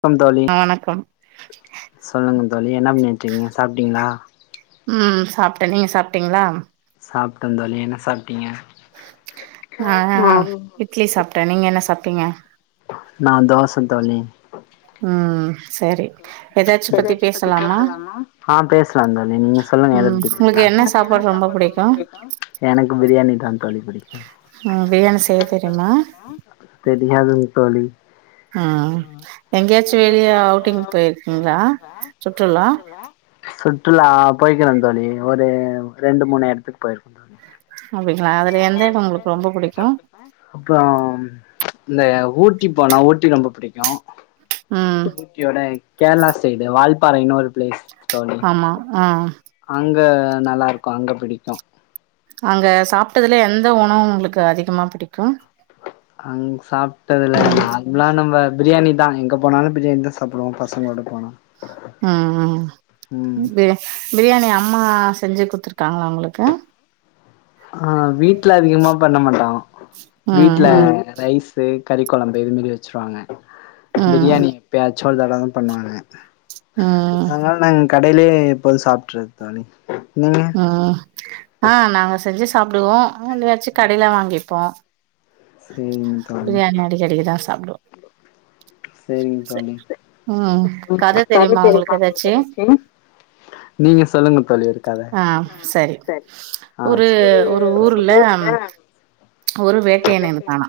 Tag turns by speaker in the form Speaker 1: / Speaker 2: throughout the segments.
Speaker 1: க்கம் தோழி
Speaker 2: அ வணக்கம்
Speaker 1: சொல்லுங்க தோழி என்ன பண்ணிட்ருக்கீங்க சாப்ட்டீங்ளா
Speaker 2: ம் சாப்ட்டே நீங்க சாப்பிட்டிங்ளா
Speaker 1: சாப்ட்ட தோழி என்ன சாப்
Speaker 2: நா அ அ ம் இட்லி சாப்ட்டே நீங்க என்ன சாப்டீங்க
Speaker 1: நா தோச தோழி
Speaker 2: ம் செரி
Speaker 1: எதாச்சு பத்தி பேசலாமா அ பேஸ்லான் தோழி நீங்க சொல்லுங்க எத பத்தி மேல்தான். உங்களுக்கு என்ன சாப்பாடு ரொம்ப புடிக்கு? எனக்கு பிரியாணி தா தோழி புடிக்கோ. அ பிரியாணி செய்ய தெரிமா? தெரியாது தோழி
Speaker 2: ம் எங்கேயாச்சு வெளிய ஔட்டிங் போய்ர் கிங்லா சுற்றுலா
Speaker 1: சுற்றுலா போய்கிறே தோழி ஒரு ரெண்டு மூணு எடத்துக் போய்ர்க்க தோழி
Speaker 2: அப்டிங்ளா அதுல எந்த எடோ உங்குளுக் ரொம்ப புடிக்கோ
Speaker 1: அப்றோ இந்த ஊட்டி போனா ஊட்டி ரொம்ப புடிக்கு
Speaker 2: ம்
Speaker 1: ஊட்டியோட கேர்ளா சைடு வால்பாறைன் ஒரு ப்ளேஸ்
Speaker 2: ஆமா ஆ
Speaker 1: அங்க நல்லாருக்கோ அங்க பிடிக்கு
Speaker 2: அங்க சாப்ட்டதுல எந்த உணவு உங்குளுக்கு அதிகமா பிடிக்கு
Speaker 1: அங்குசாப் ட்டதுல்ல
Speaker 2: ம்
Speaker 1: நார்மலா நம்ப பிரியாணி நாங்க எங்க போனாலு பிரியாணிதா சாப்
Speaker 2: ம் ம் பிரி பிரியாணி அம்மா செஞ்சு குத்துருக்காங்களா உங்களுக்கு
Speaker 1: ஆ வீட்ல அதிகமா பண்ண மாட்டங்க
Speaker 2: ம்,
Speaker 1: வீட்ல
Speaker 2: ம்,
Speaker 1: ரைஸு கறி கெழம்பு இது மெரி வெச்சுருவாங்க
Speaker 2: ம்,
Speaker 1: பிரியணி எப்பயாது சோழ்தடதா பண்ணுவாங்க
Speaker 2: ம்,
Speaker 1: ஆனா நாங் கடையிலே இப்போது சாப்ட்றது தோழி நீங்க
Speaker 2: ம் ஆ நாங்க செஞ்சு சாப்டுவோ அவங்கலே ஆச்சு கடையில வாங்கிப்போ
Speaker 1: சேரிங் தோழி
Speaker 2: அப்றோ
Speaker 1: செரிங்க தோழி கத தெரியுமா உங்குளுக்கு எதாச்சு நீங்க சொல்லுங்க தோழி ஒரு கத
Speaker 2: ஆ
Speaker 1: ம்
Speaker 2: சரி.
Speaker 1: செரி ம் ஒரு ஊர்ல
Speaker 2: ஒரு வேட்டையன் இருத்தானா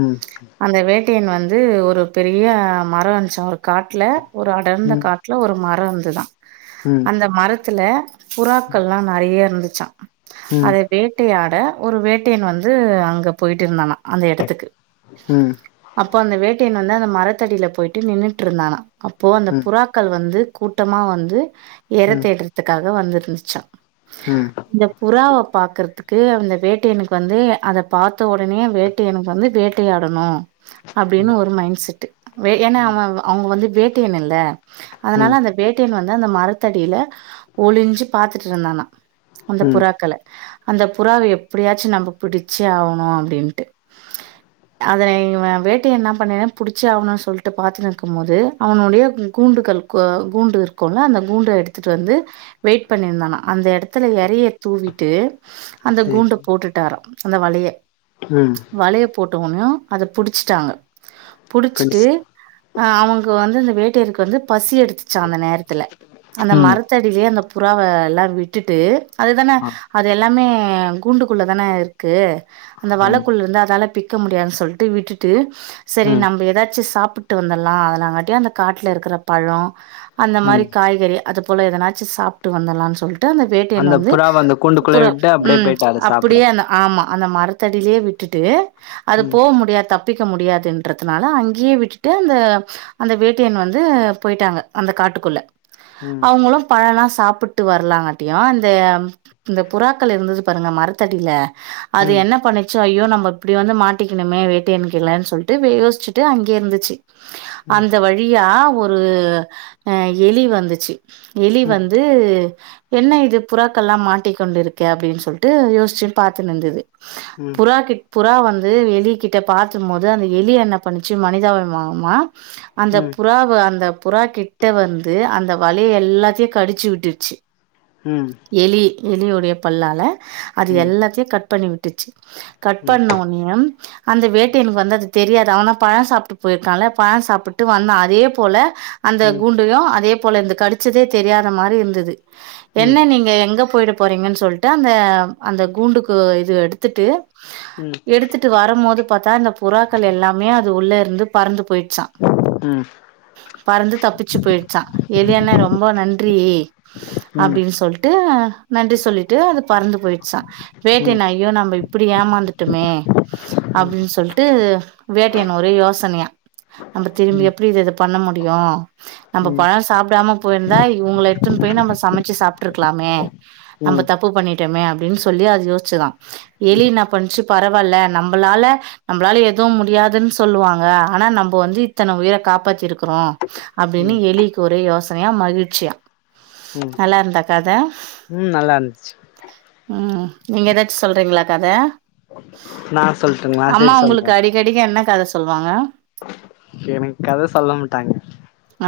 Speaker 1: ம்
Speaker 2: அந்த வேட் வேட்டயன் வந்து ஒரு பெரிய மரம் இருஞ்சா ஒரு காட்ல ஒரு அடர்ந்த
Speaker 1: ம்
Speaker 2: காட்ல ஒரு மரோ புறா வந்துதா
Speaker 1: ம் ம்
Speaker 2: அந்த மரத் த்துல புறாக்கள்லா நெறைய இருந்து ச்சா
Speaker 1: ம்
Speaker 2: அது வேட்டையா ட ஒரு வேட்டையன் வந் ந்து அங்க போயிட்டு இருந்தானா அந்த எடத்துக்கு
Speaker 1: ம்
Speaker 2: அப் அப்போ அந்த வேட்டையன் வந்து அந்த மரத்தடில போயிட்டு நின்னுட்டு இருந்தானா அப்போ அந்த புறாக்கள் வந்து கூட்டமா வந்து எர
Speaker 1: ம் ம்
Speaker 2: தேட்றத்துக்காக் எதோ வந்துருந்துச்சா
Speaker 1: ம்
Speaker 2: இந்த புறாவ பாக்கற்துக்கு அந்த வேட்டையனுக் வந்து அத பாத்த உடனேயே வேட்டையனுக் வந்து வேட்டையாடனோ அப்டின்னு ஒரு மைண் செட்டு வே ஏன்னா அவ அ அவுங்க வந் வேட்டையன் இல்ல அதனால
Speaker 1: ம்
Speaker 2: அந்த வேட்டையன் வந்து து அந்த மரத்தடியில ஒளிஞ்சி பாத்துட்ருந்தானா அந்த
Speaker 1: ம்
Speaker 2: புறாக்கள அந்த புறாவ எப்படியாச்சு நம்போ பிடிச்சே ஆவனு அப்டின்ட்டு அத இவ வேட்டையன் நம்பனே புடிச்சி ஆவனு சொல்ட்டு பாத்துனு இருக்குமோது அவனுடைய கை கூண்டுகள் கோ கூண்டு இருக்கோல்ல அந்த கூண்டு எடுத்துட்டு வந்து வெயிட் பண்ணியிருந்தானா அந்த எடத்துல எறைய தூவிட்டு அந்த
Speaker 1: சரி
Speaker 2: கூண்ட போட்டுட்டாரா அந்த வலைய
Speaker 1: ம்
Speaker 2: வலைய போட்ட ஒன்யோ அத புடிச்சட்டாங்க புடிச்சிட்டு
Speaker 1: கண்டிச்ட்
Speaker 2: ஆ அவங்க வந்து இந்த வேட்டையருக்கு வந்து பசி எடுத் துச்சா அந்த நேரத்துல அந்த
Speaker 1: ம்
Speaker 2: மரத்தடியலேயே அந்த புறாவ எல்லா விட்டுட்டு அதுதான
Speaker 1: ஆ
Speaker 2: அது எல்லாமே ஹ் கூண்டுக்குள்ள தானே இருக் கு அந்த
Speaker 1: ம்
Speaker 2: வலக்குள்ளருந்து அதால பிக் க்க முடியாது சொல்ட்டு விட்டுட்டு சேரி
Speaker 1: ம்
Speaker 2: நம்ம ஏதாச்சு சாப் பிட்டு வந்தரலா அதுலங்கட்டியு அந்த காட்டுல இருக்கிற பலோ அந்த மாரி
Speaker 1: ம்
Speaker 2: காய்கறி அது போல எதனாச்சு சாப்ட்டு வந்தற்லான்னு சொல் டு அந்த வேட்டையன் வந்து
Speaker 1: புறாவ அந்த கூண்டுக்குள்ளே
Speaker 2: புறா
Speaker 1: விட்டு அப்டியே
Speaker 2: உம்
Speaker 1: போயிட்டு அத சாப்ட
Speaker 2: அப்படியேன்ன ஆமா அந்த மரத்தடிலேயே விட்டுட்டு அது
Speaker 1: ம்
Speaker 2: போ முடியா தப் தப்பிக்க முடியாதுன்றதுனால அங்கயே விட்டுட்டு அந்த அந்த வேட்டையன் வந்து போயிட்டாங்க அந்த காட்டுக்குள்ள
Speaker 1: ம்
Speaker 2: அவங்களு பழல்லா சாப்பிட்டு வரலாங்காட்டியு அந்த இந்த புறாக்கள் இருந்தது பாருங்க மரத்தடியில அது
Speaker 1: ம்
Speaker 2: என்ன பண்ணிச்சு ஐயோ நம்ம இப்படி வந்து மாட்டிக்கணுமே வேட்டையன்கைலன்னு சொல்லிட்டு யோசிச்சுட்டு அங்கேயே இருந்துச்சு
Speaker 1: ம்
Speaker 2: அந்த வழியா ஒரு ஹ எலி வந்துச்சு எலி
Speaker 1: ம்
Speaker 2: வந்து என்ன இது புறாக்கல்லா மாட்டிகிக்கொண்டு இருக்க அப்டின்னு சொல்லிட்டு யோசிச்சுட்டு பாத்துனுந்துது
Speaker 1: ம்
Speaker 2: புறா கிட் புறா வந்து வந்து எலி கிட்ட பாத்தும் போது அந்த எலிய என்ன பண்ணிச்சு மனிதாபிமா மா அந்த
Speaker 1: ம் ம்
Speaker 2: புறாவ அந்த புறா கிட்ட வந்து அந்த வலைய எல்லாத்தயு கடிச்சு விட்டுருச்சு
Speaker 1: ம்
Speaker 2: எலி எலியுடைய பல்லால அது
Speaker 1: ம் ம்
Speaker 2: எல்லாத் கட் பண்ணி விட்டுச்சு கட்
Speaker 1: ம் ம்
Speaker 2: பண்ண ஒட்னேய அந்த வேட்டையனுக்கு வந்து அது தெரியாது அவன்தா பழம் சாப்ட்டு போயிருக்கால்ல பழம் சாப்புட்டு வந்தா அதே போல அந்த
Speaker 1: ம்
Speaker 2: கூண்டையும் அதே போல இந்த கடிச்சதே தெரியாத மாரி இருந்தது
Speaker 1: ம் ம்
Speaker 2: என்ன நீங்க எங்க போயிட போறீங்கன்னு சொல்ட்டு அந்த அந்த கூண்டுக்கு இது எடுத்துட்டு எடுத்துட்டு வரம் மோது பாத்தா இந்தப் புறாக்கள் எல்லாமே அது உள்ள இந்து பறந்து போயிட்ச்சா
Speaker 1: ம்
Speaker 2: பறந்து தப்பிச்சு போயிட்ச்சா‌ எலி அன்னே ரொம்போ நன் ட்ரீ
Speaker 1: ம்
Speaker 2: அப்புடின்னு சொல்ட்டு நன்றி சொல்லிட்டு அது பறந்து போயிட்ச்சா
Speaker 1: ம் ம்
Speaker 2: வேட்டயன் ஐயோ நம்ப இப் இப்புடி ஏமாந்துட்டோமே அப்புடின்னு சொல்ட்டு வேட்டையன் ஒரே யோசனையா நம்ம திரும்பி எப்புடி இத இத பண்ண முடியு நம்ப பழம் சாப்புடாம போயிருந்தா இவங்கள எட்த்துன்னு போய் நம்ப சமைச்சு சாப்ட்ருக்கலாமே நம்ப
Speaker 1: ம் ம்
Speaker 2: தப்பு பண்ணிட்டோமே அப்புடின்னு சொல்லி அத் யோச்சுதா எலி இன்னா பண்ச்சு பரவால்ல நம்பளால நம்பளால எதுவும் முடியாதுன்னு சொல்லுவாங்க ஆனா நம்போ வந்து இத்தன உயிர காப்பாத்திருக்குறோ அப்டின்னு
Speaker 1: ம்
Speaker 2: எலிக்கு ஒரே யோஸ் னையா மகிழ்ச்சியா நல்லா இருந்தா கத
Speaker 1: ம் நல்லா இருந்துச்சு
Speaker 2: ம் நீங்க ஏதாச்சும் சொல்றீங்களா கத
Speaker 1: நா சொல்ட்டுங்களா
Speaker 2: ஆமா
Speaker 1: சரி
Speaker 2: உங்களுக்கு
Speaker 1: சொல்ற
Speaker 2: அடிக்கடிக்கு என்ன கத சொல்வாங்க
Speaker 1: எனக்கு கத சொல்ல மாட்டாங்க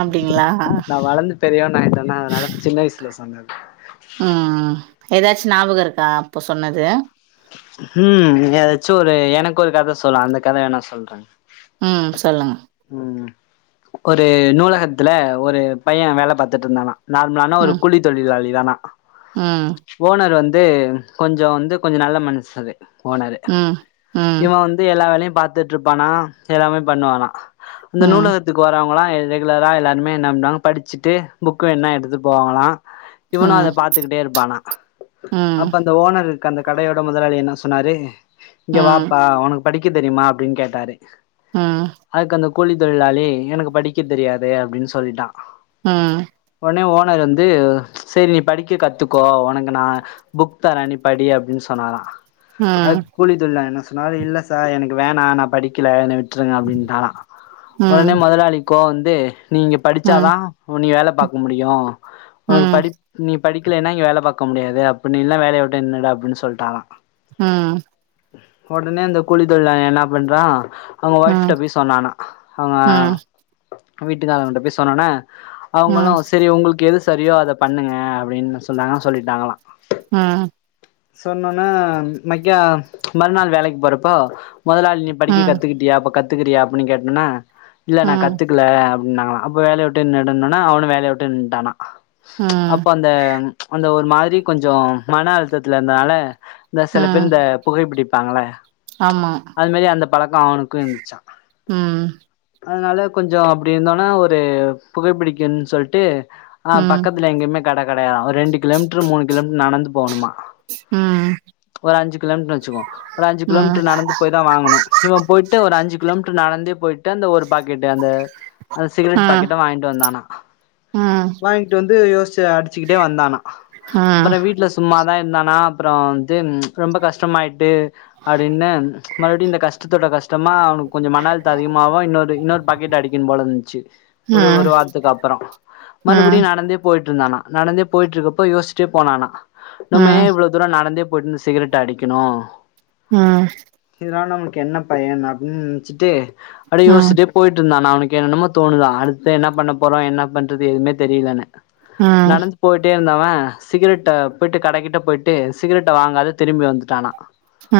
Speaker 2: அப்படிங்களா?
Speaker 1: நா வளந்து பெரியவனாய்ட்டன்னா அதனால சின்ன வயசுல சொன்னது
Speaker 2: ம். ஏதாச்சும் ஞாபகம் இருக்கா அப்போ சொன்னது
Speaker 1: ம் ஏதாச்சும் ஒரு எனக்கு ஒரு கத சொல்லா அந்த கத வேணா சொல்றே
Speaker 2: ம் சொல்லுங்க
Speaker 1: ம் ஒரு நூலகத்துல ஒரு பைய வேல பாத்துட்ருந்தானா நார்மலான ஒரு
Speaker 2: ம்.
Speaker 1: கூலி தொழிலாளி தானா
Speaker 2: ம்.
Speaker 1: ஓனர் வந் து கொஞ்சம் வந்து கொஞ்சம் நல்ல மனுசரு ஓனரு
Speaker 2: ம். ம்.
Speaker 1: இவன் வந்து எல்லா வேலையு பாத்துட்டு இருப்பானா எல்லாமே பண்ணுவானா அந்த
Speaker 2: ம்.
Speaker 1: நூலகத்துக்கு வரவங்களா ரெகுலரா எல்லாருமே என்ன பண்ணுவாங்க படிச்சுட்டு புக் வேணுனா எடுத்து போவாங்களலா இவனு அத
Speaker 2: ம்.
Speaker 1: பாத்துக்கிட்டே இருப்பானா
Speaker 2: ம்.
Speaker 1: அப்ப அந்த ஓனர்ரு க அந்த கடையோட முதலாளி என்ன சொன்னாரு இங்க
Speaker 2: ம்.
Speaker 1: வாப்பா உனக்கு படிக்க தெரியுமா அப்டின்னு கேட்டாரு
Speaker 2: ம்
Speaker 1: அதுக்கு அந்த கூலி தொழிலாளி எனக்கு படிக்க தெரியாதே அப்டின்னு சொல்லிட்டா
Speaker 2: ம்
Speaker 1: உடனே ஓனர் வந்து சேரி நீ படிக்க கத்துக்கோ உனக்கு நா புக் தரே நீ படி அப்டின்னு சொன்னாராம்
Speaker 2: ம்.
Speaker 1: அதுக் கூலி தொழிலாளி என்ன சொன்னாரு இல்ல சார் எனக்கு வேணா நா படிக்கல என்ன விட் ட்ருங்க அப்டின்டாரா உடனே
Speaker 2: ம்
Speaker 1: மொதலாளி கோவம் வந்து நீ இங்க
Speaker 2: ம்
Speaker 1: படிச்சாதா உ நீ வேல பாக்க முடியு உனக்கு
Speaker 2: ம்
Speaker 1: படிப்பு நீ படிக்கலேன்னா இங்க வேலை பாக்க முடியாது அப்ப நீ இல்லனா வேலைய விட்டு நின்னுடு அப்டின்னு சொல்லிட்டாரா
Speaker 2: ம்
Speaker 1: உடனே அந்த கூலித் தொழிலாளி என்ன பண்றா அவுங்க ஒய்ஃப்ட்ட
Speaker 2: ம்
Speaker 1: போய் சொன்னானா அவுங்க
Speaker 2: ம்
Speaker 1: வீட்டுக்காரவங்கட்ட போய் சொன்னோன
Speaker 2: ம்
Speaker 1: அவுங்களு செரி உங்களுக்கு எது சரியோ அத பண்ணுங்க அப்டின்னு சொன்னாங்க சொல்லிட்டாங்களா
Speaker 2: ம்
Speaker 1: சொன்னோன்ன மைக்கா மறுநாள் வேலைக்கு போறப்போ மொதலாளி நீ படிக்க கத்துக்கிட்டியா அப்ப கத் துக்கிறாயா அப்டினு கேட் டோன்னா இல்ல நா
Speaker 2: ம்
Speaker 1: கத்துக்கல அப் ன்னாங்ளா அப்போ வேலய உட்டு நின்னுடுன்னோனே அவனு வேலய வுட்டு நின்ட்டானா
Speaker 2: ம்
Speaker 1: அப்ப அந்த ச்ச் அந்த ஒரு ஒரு மாரி கொஞ்சோ மன அழுத்தத்தில்ல இந்தனால இந்த சில பேர் இந்த புகைப்பிடிப் பாங்கல்ல
Speaker 2: ஆம்மா
Speaker 1: பழக்கோ அவனுக்கு இர்ந்துச்சா
Speaker 2: ம்
Speaker 1: அதனால கொஞ்சோ அப்பிடி இருந்தோன்னா ஒரு புகைப்பிடிக்குன் சொல்ட்டு அ
Speaker 2: ம்
Speaker 1: பக்கத்துல எங்கேமே கட கடையாதா ஒரு ரெண்டு கிலோமீட்ரு மூணு கிலோமீ நடந்து போணுமா
Speaker 2: ம் ம்
Speaker 1: ஒரு அஞ்சு கிலோமீ [unintelligible] வச்சுக்கோ ஒரு அஞ்சு
Speaker 2: ம்
Speaker 1: கிலோமீட்ரு நடந்து போய் தா வாங்கணு இவ போய்ட்டு ஒரு அஞ்சு கிலோமீட் ரு நடந்தே போய்ட்டு அந்த ஒரு பாக்கெட்டு அந்த அந்த
Speaker 2: ம்
Speaker 1: [unintelligible]
Speaker 2: ம்
Speaker 1: பாக்கெட்ட வாய்ன்ட்டு வந்தானா
Speaker 2: ம் ம் ம்
Speaker 1: வாய்ங்ட்டு வந்து யோஸ் ச்சு அடிச்சுக்கிட்டே வந்தானா
Speaker 2: ம் ம் ம் ம் ம் ம் ம் ம் ம் ம் ம் ம்
Speaker 1: ப்புற வீட்ல சும்மா வே இந்தானா அப்பறோ து ம் ச்ச் ரொம்ப கஷ்டமாய்ட்டு அப்டின்னு ச்ச மறுப்டி இந்த கஷ்டத்தோட கஷ்டமா அவ்னுக் மன அழுத்தோ அதிகமாவு இன்னொரு இன்னொர் பாக்கெட்டு அடிக்கன் போல இருந்ச்சு ஒரு
Speaker 2: ம்
Speaker 1: ஒரு
Speaker 2: ம்
Speaker 1: வார்த்துக்கப்பறோ
Speaker 2: ஆ
Speaker 1: மறுபிடியு நடந்தே போயிட்ருக் இந்தானா நடந்தே போயிட்ருக்கப்போ யோஸ்ச்சுட்டே போனானா
Speaker 2: ம் ம்
Speaker 1: நம்ம ஏ இவ்ளோ தூரோ நடந்தேப் போய்ட்ந் [unintelligible] அடிக்கெனோ
Speaker 2: அ அ
Speaker 1: இதனால் நம்ளுக் என்ன பயன் அப்பின் சிட்டு
Speaker 2: ம்
Speaker 1: அப்டே
Speaker 2: ம்
Speaker 1: யோஸ்சிட்டே போய்ட்ருந்தானா அவுனுக் கெனனமோ தோணுதா அடுத்து என்னா பண்ண போறோ என்ன பண்றது எதுமே தெரிலன்னு நனஞ்சி போய்ட்டே இந்தவ [unintelligible] போய்ட்டு கடக்கிட்ட போய்ட்டு [unintelligible] வாங்காத திரும்பி வந்துட்டானா
Speaker 2: அ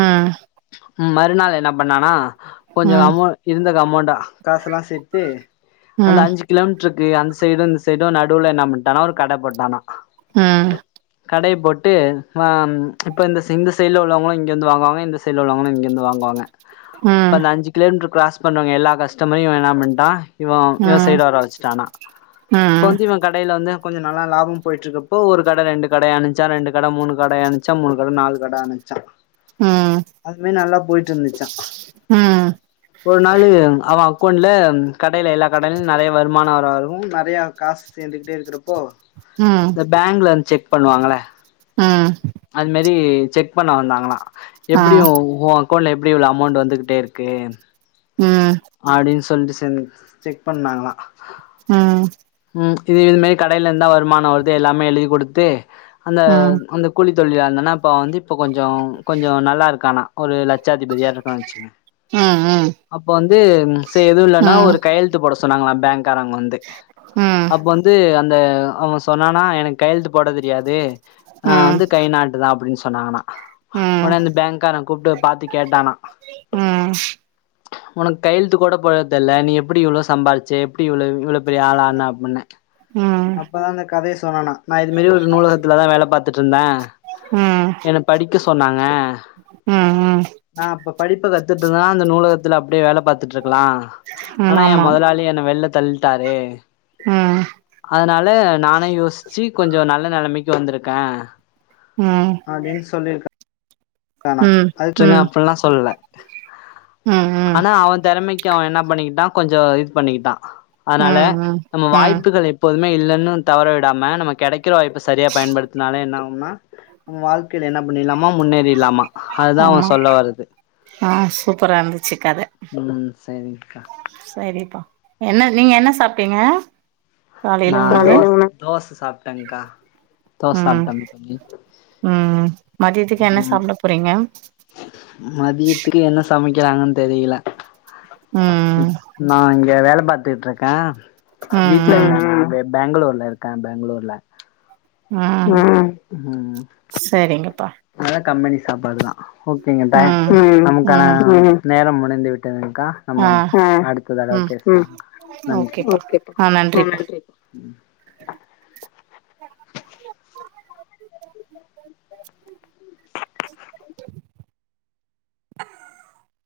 Speaker 1: மறுநாள் என்ன பண்ணானா கொஞ்சோ அமௌ இருந் த அமௌண்ட காசெல்லா சேத்து அந்த அஞ்சு கிலோமீட்ருக் கு அந்த சைடு இந்த சைடு நடுவுல என்ன பண்ணட்டானா ஒரு கட போட்டானா கடைய போட் டு வாம் ச்ச இப்ப இந்த இந்த சைட்ல உள்ளவங்களு இங்கிந்து வாங்குவாங்க இந்த சைட்ல உள்ளவங்களு இங்கந்து வாங்குவாங்க ப அஞ்சு கிலோமீட்டர் கிராஸ் பண்றவங்க எல்லா கஷ்டமரையு இவ என்னா பண்டா இவோ இவ சைட்டு வர வச்சுட்டானா இப்போ வந்து இவ கடைல வந்து கொஞ்ச நல்லா லாபோ போயிட்ருக்கப்போ ஒரு கட ரெண்டு கட ஆணிச்சா ரெண்டு கட மூணு கட ஆணிச்சா மூணு கட நாலு கட ஆணிச்சா அதுவே நல்லா போயிட்ருந்துச்சா ஒரு நாளு அவ அக்கவுன்ட்ல கடைல எல்லா கடைலயு நெறைய வருமான வரவு நிறையா காசு சேர்ந்துக்கிட்டே இருக்கிறப்போ த பேங்லந்த செக் பண்வாங்கள
Speaker 2: ம்
Speaker 1: அத் மேரி செக் பண்ண வந்தாங்களா எப்பிடியு உவாங் கவுன்ட்ல எப்டி இவ்ளோ அமௌண்ட் வந்துகிட்டே இருக்கு அப்டின் சொல்ட்டு டென் செக் பண்ணாங்களா
Speaker 2: ம்
Speaker 1: ம் இது இதுமே கடைல இந்தா வருமான வருது எல்லாமே எழுதி கொடுத்து அந்த அந்த கூலிப் சொல்லி அந்தண்ணா இப்ப வந்து இப்ப கொஞ் சோ கொஞ்சோ நல்லா இருக்கானா ஒரு லட்சத் திபதியா இருக்கா வெச்சுகங்கே அப்போ வந் துனா செ எதுவு இல்லனா ஒரு கையெழுத்து போட சொ சொன்னாங்களா பேங்க் காரங் வந்து அப் வந்து அந் ந்த அவ சொன்னானா எனக் கையெழுத் போட தெரியாது ஆ வந்து கை நாட்டுதா அப்டின் சொ சொன்னானா
Speaker 2: ம் ம்
Speaker 1: ஒனே அந்த பாங்க்கார கூப்ட்ட பாத்து கேட்டானா
Speaker 2: ம்
Speaker 1: உனக்கு கையழுத்து கூட போட தெர்ல்ல நீ எப்புடி இவ்வளோ சம்பால்ச்ச எப்புடி இவ்வளோ இவ்வளோ பெரிய ஆள் ஆ ண்ணா அப்புட்னே
Speaker 2: ம்
Speaker 1: அப்பதா அந்த கதையை சொன்னனா நா இது மாரி ஒரு நூலகத்துலதா வேல பாத்துட்ருந்தே
Speaker 2: ம்
Speaker 1: என்ன படிக்க ஸ் சொன்னாங்க அ
Speaker 2: ம் ம்
Speaker 1: நா அப்ப படிப்ப கத் தெர்துங்க அந்த நூலகத்துல அப்டே வேல பாத்துட்ருக் குலா
Speaker 2: ம்
Speaker 1: ஆனா
Speaker 2: ஆமா
Speaker 1: என் முதலாளி என்ன வெள்ளத் தள்ட்டாரு
Speaker 2: ம்
Speaker 1: அதனால நானே யோசிச்சு கொஞ்சோ நல்ல நெலமைக்கி வந்துருக்கே
Speaker 2: ம்
Speaker 1: அப்புடின்னு சொல்லிருக்கு வேணா
Speaker 2: ம் ம்
Speaker 1: அதுட்ருங்க
Speaker 2: ம்
Speaker 1: அப்புட்ல்லா சொல்ல ஆ
Speaker 2: ம் ம்
Speaker 1: ஆனா அவ தெறமைக்கு அவ என்னா பண்ணிக்கிட்டா கொஞ்சோ இது பண்ணிக்கிட்டா அதனால
Speaker 2: ம்
Speaker 1: நம்ம
Speaker 2: ம்
Speaker 1: வாய்ப்புகள் எப்போ மே இல்லன்னு தவற விடாம நம்ம கெடைக் க்கே வாய்ப்பு சரியா பயன்படுத்துனாலே என்ன ஆகும்னா நம்ம வாழ்க்கையில என்ன முன்னில்லாமா இல்லாமா முன்னேறி இல்லாமா அதுதா அவன்
Speaker 2: ஆமா
Speaker 1: சொல்ல வரது
Speaker 2: ஆ சூப்பரா இருந்துச்சு கத
Speaker 1: ம் சரிங்க்கா
Speaker 2: சரிப்பா என்ன நீங்க என்ன சாப்ட்டீங்க
Speaker 1: நா
Speaker 2: காலையில உணவு
Speaker 1: தோஸ் தோச சாப்ட்டேங்க்கா தோச
Speaker 2: ம்
Speaker 1: சாப்ட்டேங் தோழி
Speaker 2: ம் மதியத்துக்கு என்ன
Speaker 1: ம்
Speaker 2: சாப்புட போறீங்க
Speaker 1: மதியத்துக்கு என்ன ஸ் சமைக்கிறாங்கன்னு தெரியில
Speaker 2: ம்
Speaker 1: நா இங்க வேல பாத் ட்டுருக்கக்கா வீட்ல ம் பெங்களூர்ல இருக்கேன் பெங்களூர்ல
Speaker 2: ம்
Speaker 1: ம்
Speaker 2: சரிங்கப்பா
Speaker 1: அதா கபெனி சாப்பாடு தா ஓகேங்க டே
Speaker 2: ம்
Speaker 1: நமக்கான
Speaker 2: ம்
Speaker 1: நேரம் மு ணந்து விட்டது க்கா
Speaker 2: ஆ
Speaker 1: நம்ம அடுத்த தடவ
Speaker 2: ம்
Speaker 1: பேசலா
Speaker 2: ஓகேப்பா ஆ நன்றிப்பா
Speaker 1: நன்றி [inaudible]
Speaker 2: [inaudible] [inaudible]